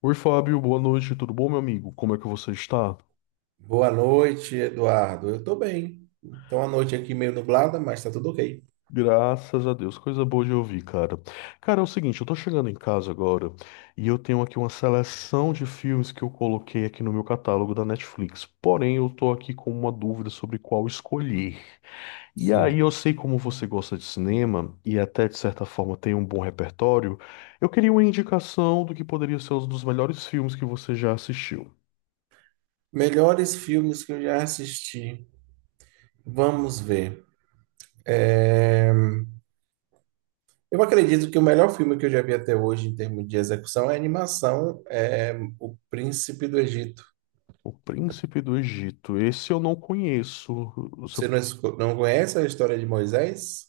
Oi, Fábio, boa noite, tudo bom, meu amigo? Como é que você está? Boa noite, Eduardo. Eu tô bem. Então, a noite aqui meio nublada, mas tá tudo ok. Graças a Deus, coisa boa de ouvir, cara. Cara, é o seguinte, eu tô chegando em casa agora e eu tenho aqui uma seleção de filmes que eu coloquei aqui no meu catálogo da Netflix. Porém, eu tô aqui com uma dúvida sobre qual escolher. E aí, eu Sim. sei como você gosta de cinema e até de certa forma tem um bom repertório. Eu queria uma indicação do que poderia ser um dos melhores filmes que você já assistiu. Melhores filmes que eu já assisti. Vamos ver. Eu acredito que o melhor filme que eu já vi até hoje em termos de execução é a animação, é O Príncipe do Egito. O Príncipe do Egito. Esse eu não conheço. Você Você não conhece a história de Moisés?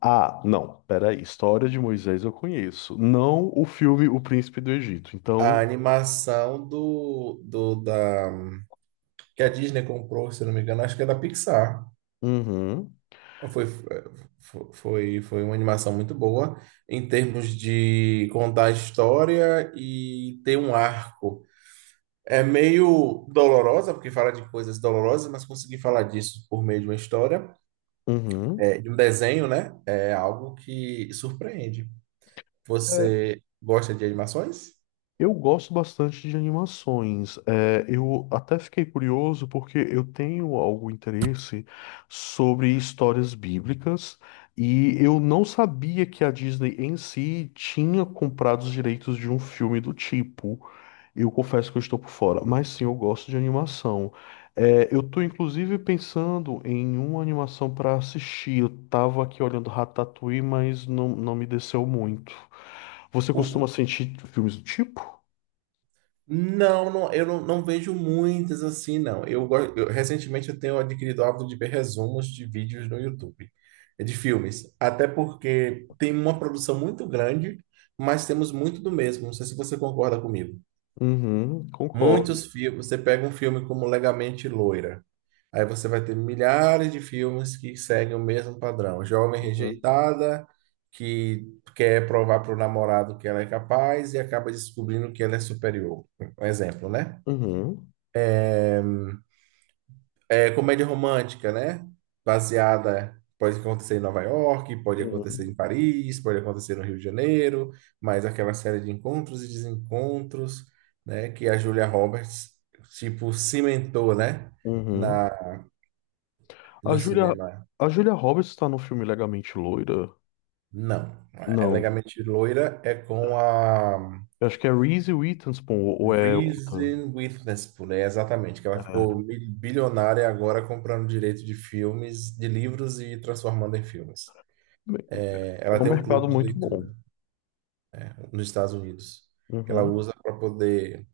Ah, não, peraí. História de Moisés eu conheço. Não o filme O Príncipe do Egito. A Então. animação do, do da que a Disney comprou, se não me engano, acho que é da Pixar. Uhum. Foi, foi uma animação muito boa em termos de contar a história e ter um arco. É meio dolorosa, porque fala de coisas dolorosas, mas conseguir falar disso por meio de uma história, Uhum. De um desenho, né? É algo que surpreende. É, Você gosta de animações? eu gosto bastante de animações. É, eu até fiquei curioso porque eu tenho algum interesse sobre histórias bíblicas e eu não sabia que a Disney em si tinha comprado os direitos de um filme do tipo. Eu confesso que eu estou por fora, mas sim, eu gosto de animação. É, eu estou inclusive pensando em uma animação para assistir. Eu estava aqui olhando Ratatouille, mas não, não me desceu muito. Você costuma O, assistir filmes do tipo? Não, não, eu não, não vejo muitas assim, não. Recentemente eu tenho adquirido o hábito de ver resumos de vídeos no YouTube, de filmes. Até porque tem uma produção muito grande, mas temos muito do mesmo. Não sei se você concorda comigo. Uhum, concordo. Muitos filmes, você pega um filme como Legamente Loira, aí você vai ter milhares de filmes que seguem o mesmo padrão. Jovem Uhum. rejeitada, que quer provar para o namorado que ela é capaz e acaba descobrindo que ela é superior. Um exemplo, né? Uhum. É comédia romântica, né? Baseada, pode acontecer em Nova York, pode Uhum. acontecer em Paris, pode acontecer no Rio de Janeiro, mas aquela série de encontros e desencontros, né? Que a Julia Roberts, tipo, cimentou, né? Uhum. Na, A no Julia, cinema. a Julia Roberts está no filme Legamente Loira? Não. É Não. Legalmente Loira é com a Eu acho que é Reese Witherspoon ou é outra. Reason Witherspoon, é exatamente, que ela ficou É, bilionária agora comprando direito de filmes, de livros e transformando em filmes. Ela é um tem um clube mercado de muito bom. leitura nos Estados Unidos que ela Uhum, usa para poder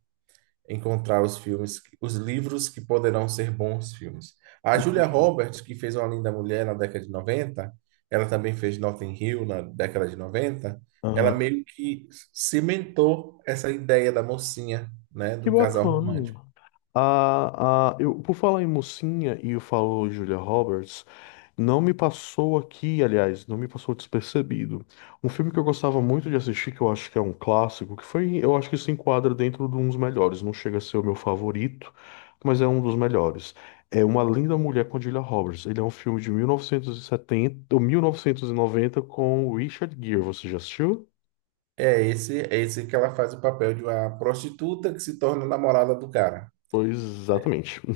encontrar os filmes, que- os livros que poderão ser bons filmes. A Julia entendi. Roberts, que fez Uma Linda Mulher na década de 90, ela também fez Notting Hill na década de 90, ela Aham. meio que cimentou essa ideia da mocinha, né, Que do casal romântico. bacana. Eu, por falar em mocinha e eu falo Julia Roberts, não me passou aqui, aliás, não me passou despercebido. Um filme que eu gostava muito de assistir, que eu acho que é um clássico, que foi, eu acho que se enquadra dentro de um dos melhores. Não chega a ser o meu favorito, mas é um dos melhores. É Uma Linda Mulher com Julia Roberts. Ele é um filme de 1970 ou 1990 com Richard Gere. Você já assistiu? É esse que ela faz o papel de uma prostituta que se torna namorada do cara. Pois, exatamente.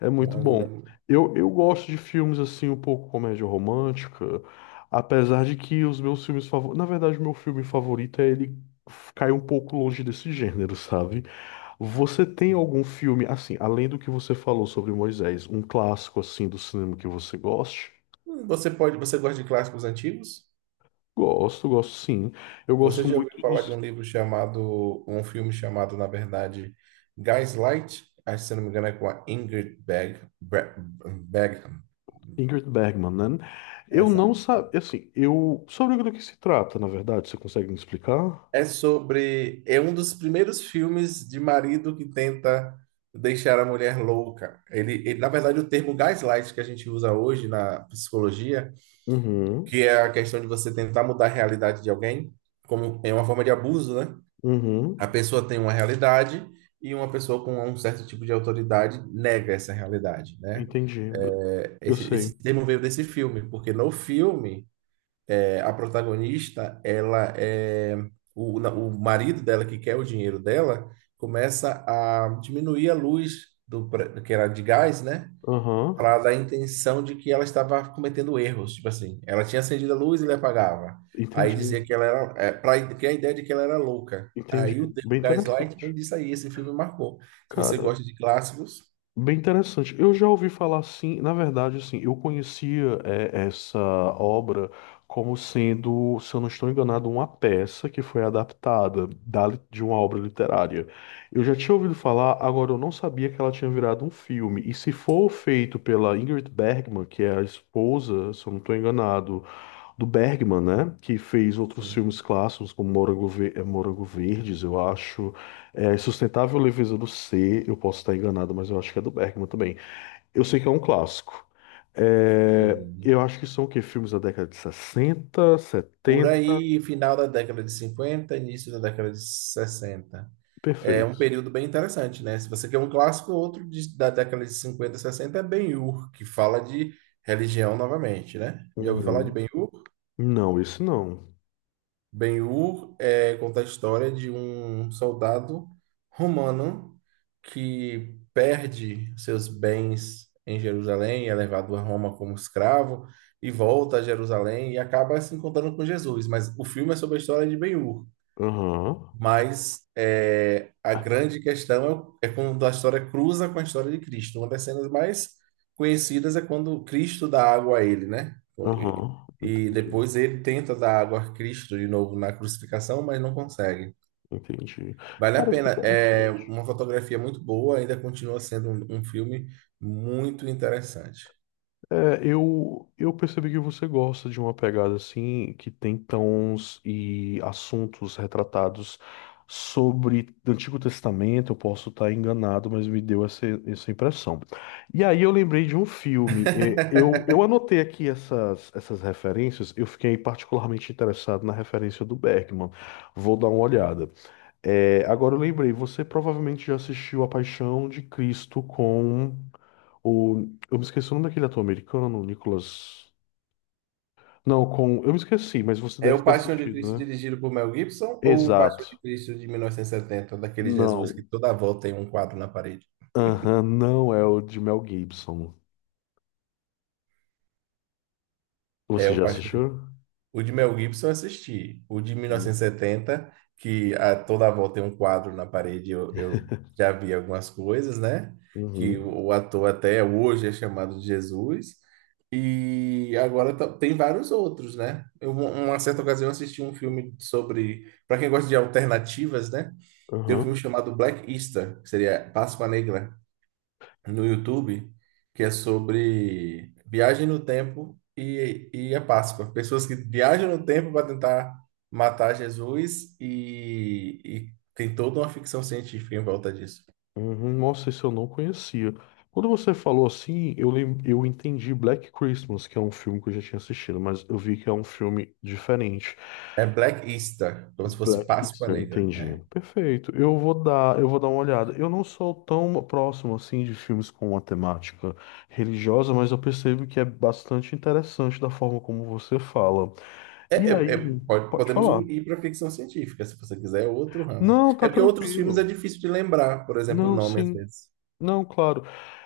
É muito Uma bom. linda. Eu gosto de filmes assim, um pouco comédia romântica, apesar de que os meus filmes favoritos. Na verdade, o meu filme favorito é ele cai um pouco longe desse gênero, sabe? Você tem algum filme, assim, além do que você falou sobre Moisés, um clássico assim do cinema que você goste? Você pode, você gosta de clássicos antigos? Gosto, gosto sim. Eu Você gosto já ouviu muito falar de dos um livro chamado, um filme chamado, na verdade, Gaslight? Acho que, se não me engano, é com a Ingrid Bergman. Ingrid Bergman, né? Eu não Exato. sabia, assim, eu. Sobre o que se trata, na verdade, você consegue me explicar? É sobre, é um dos primeiros filmes de marido que tenta deixar a mulher louca. Na verdade, o termo gaslight que a gente usa hoje na psicologia, Uhum, que é a questão de você tentar mudar a realidade de alguém, como é uma forma de abuso, né? A uhum, pessoa tem uma realidade e uma pessoa com um certo tipo de autoridade nega essa realidade, né? entendi. É, Eu Esse, esse sei. termo veio desse filme, porque no filme, a protagonista, ela é... O marido dela, que quer o dinheiro dela, começa a diminuir a luz do, que era de gás, né? Aham, Ela dá a intenção de que ela estava cometendo erros, tipo assim, ela tinha acendido a luz e ele apagava. Aí entendi, dizia que ela era, é, para criar a ideia de que ela era louca. entendi. Aí o termo Bem Gaslight vem interessante. disso aí, esse filme marcou. Se você Cara, gosta de clássicos, bem interessante. Eu já ouvi falar assim, na verdade, assim, eu conhecia essa obra como sendo, se eu não estou enganado, uma peça que foi adaptada de uma obra literária. Eu já tinha ouvido falar, agora eu não sabia que ela tinha virado um filme. E se for feito pela Ingrid Bergman, que é a esposa, se eu não estou enganado. Do Bergman, né? Que fez outros filmes sim, clássicos, como Morango Verdes, eu acho. É, Sustentável Leveza do Ser, eu posso estar enganado, mas eu acho que é do Bergman também. Eu sei que é um clássico. É, eu sim. acho que são o quê? Filmes da década de sessenta Por setenta. aí, final da década de 50, início da década de 60. É um Perfeito. período bem interessante, né? Se você quer um clássico, outro da década de 50 e 60 é Ben-Hur, que fala de religião novamente, né? Já ouviu falar de Uhum. Ben-Hur? Não, esse não. Ben-Hur conta a história de um soldado romano que perde seus bens em Jerusalém, é levado a Roma como escravo e volta a Jerusalém e acaba se encontrando com Jesus. Mas o filme é sobre a história de Ben Hur. Aham. Mas a grande questão é quando a história cruza com a história de Cristo. Uma das cenas mais conhecidas é quando Cristo dá água a ele, né? E, Aham. e Entendi. depois ele tenta dar água a Cristo de novo na crucificação, mas não consegue. Entendi. Vale a Cara, que pena. É interessante. uma fotografia muito boa, ainda continua sendo um filme muito interessante. Eu percebi que você gosta de uma pegada assim, que tem tons e assuntos retratados sobre o Antigo Testamento. Eu posso estar enganado, mas me deu essa impressão. E aí eu lembrei de um filme. Eu anotei aqui essas referências. Eu fiquei particularmente interessado na referência do Bergman. Vou dar uma olhada. É, agora eu lembrei, você provavelmente já assistiu A Paixão de Cristo com. O, eu me esqueci o nome daquele ator americano, Nicholas. Não, com. Eu me esqueci, mas você É deve o ter Paixão de assistido, Cristo né? dirigido por Mel Gibson ou o Paixão de Exato. Cristo de 1970, daquele Jesus que Não. toda volta tem um quadro na parede? Aham, não é o de Mel Gibson. É, Você o já Paixão. assistiu? O de Mel Gibson eu assisti. O de Sim. 1970, que a toda a volta tem um quadro na parede, eu já vi algumas coisas, né? Que Uhum, o ator até hoje é chamado de Jesus. E agora tem vários outros, né? Uma certa ocasião, eu assisti um filme sobre. Para quem gosta de alternativas, né? Tem um filme uhum, chamado Black Easter, que seria Páscoa Negra no YouTube, que é sobre viagem no tempo e a Páscoa. Pessoas que viajam no tempo para tentar matar Jesus e tem toda uma ficção científica em volta disso. uhum. Nossa, isso eu não conhecia. Quando você falou assim, eu entendi Black Christmas, que é um filme que eu já tinha assistido, mas eu vi que é um filme diferente. É Black Easter, como se fosse Black Páscoa Easter, Negra. entendi. É. Perfeito. Eu vou dar uma olhada. Eu não sou tão próximo assim de filmes com uma temática religiosa, mas eu percebo que é bastante interessante da forma como você fala. E aí, pode Podemos falar. ir para ficção científica, se você quiser, é outro ramo. Não, tá É porque outros filmes é tranquilo. difícil de lembrar, por exemplo, o Não, nome às sim. vezes. Não, claro.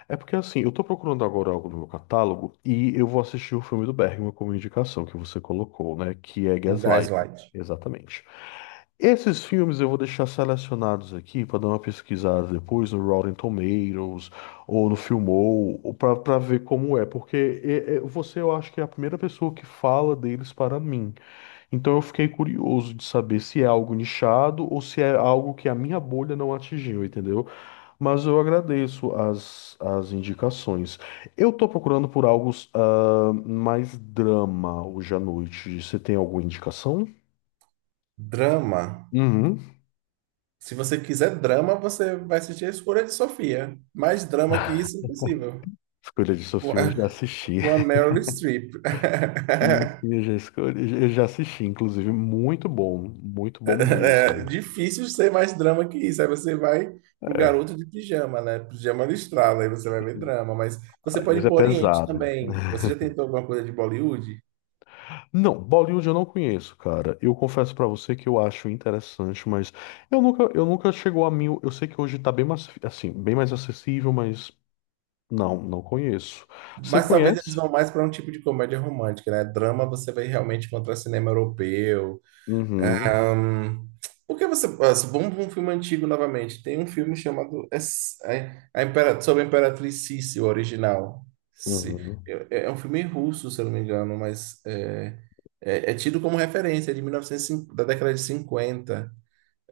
É porque assim, eu tô procurando agora algo no meu catálogo e eu vou assistir o filme do Bergman como indicação que você colocou, né? Que é O Gaslight. Gaslight. Exatamente. Esses filmes eu vou deixar selecionados aqui para dar uma pesquisada depois no Rotten Tomatoes ou no Filmou, para ver como é, porque você eu acho que é a primeira pessoa que fala deles para mim. Então eu fiquei curioso de saber se é algo nichado ou se é algo que a minha bolha não atingiu, entendeu? Mas eu agradeço as indicações. Eu tô procurando por algo mais drama hoje à noite. Você tem alguma indicação? Drama. Uhum. Se você quiser drama, você vai assistir A Escolha de Sofia. Mais drama que isso, impossível. Escolha de Com a, Sofia eu já assisti. com a Meryl Streep. Sim, sim, eu já escolhi, eu já assisti, inclusive, muito bom É mesmo. difícil ser mais drama que isso. Aí você vai pro É. garoto de pijama, né? Pijama listrado, aí você vai ver drama. Mas você Ai, pode mas ir é pro Oriente pesado. também. Você já tentou alguma coisa de Bollywood? Não, Bollywood eu não conheço, cara. Eu confesso pra você que eu acho interessante, mas eu nunca chegou a mim. Eu sei que hoje tá bem mais, assim, bem mais acessível, mas não, não conheço. Você Mas talvez eles conhece? vão mais para um tipo de comédia romântica, né? Drama você vai realmente encontrar cinema europeu. Uhum. Ahn, por você. Vamos para um filme antigo novamente. Tem um filme chamado sobre a Imperatriz Sissi, o original. Se- Uhum. é um filme russo, se eu não me engano, mas é tido como referência, é de 1950, da década de 50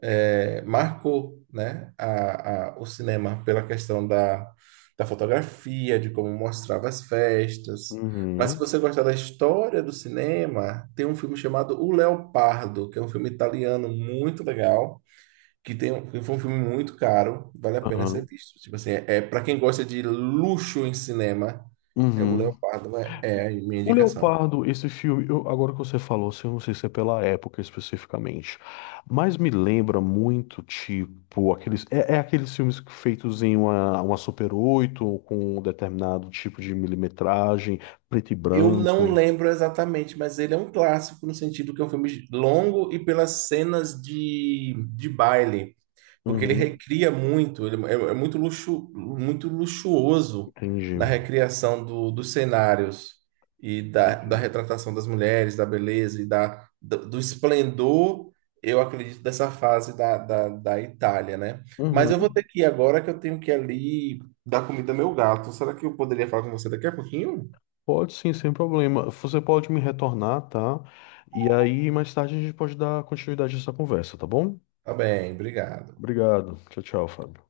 marcou, né, o cinema pela questão da fotografia, de como mostrava as festas. Mas se Uhum. você gostar da história do cinema, tem um filme chamado O Leopardo, que é um filme italiano muito legal, que tem um, que foi um filme muito caro, vale a pena Aham. ser visto. Tipo assim, é, para quem gosta de luxo em cinema, é O Uhum. Leopardo, é, é a minha O indicação. Leopardo, esse filme, agora que você falou, assim, eu não sei se é pela época especificamente, mas me lembra muito, tipo, aqueles, é, é aqueles filmes feitos em uma Super 8 ou com um determinado tipo de milimetragem, preto e Eu não branco. lembro exatamente, mas ele é um clássico no sentido que é um filme longo e pelas cenas de baile, porque ele Uhum, recria muito, ele é muito muito luxuoso entendi, na recriação dos cenários e da entendi. retratação das mulheres, da beleza e do esplendor, eu acredito, dessa fase da Itália, né? Mas eu vou Uhum, ter que ir agora que eu tenho que ir ali dar comida ao meu gato. Será que eu poderia falar com você daqui a pouquinho? pode sim, sem problema. Você pode me retornar, tá? E aí, mais tarde, a gente pode dar continuidade a essa conversa, tá bom? Tá bem, obrigado. Obrigado. Tchau, tchau, Fábio.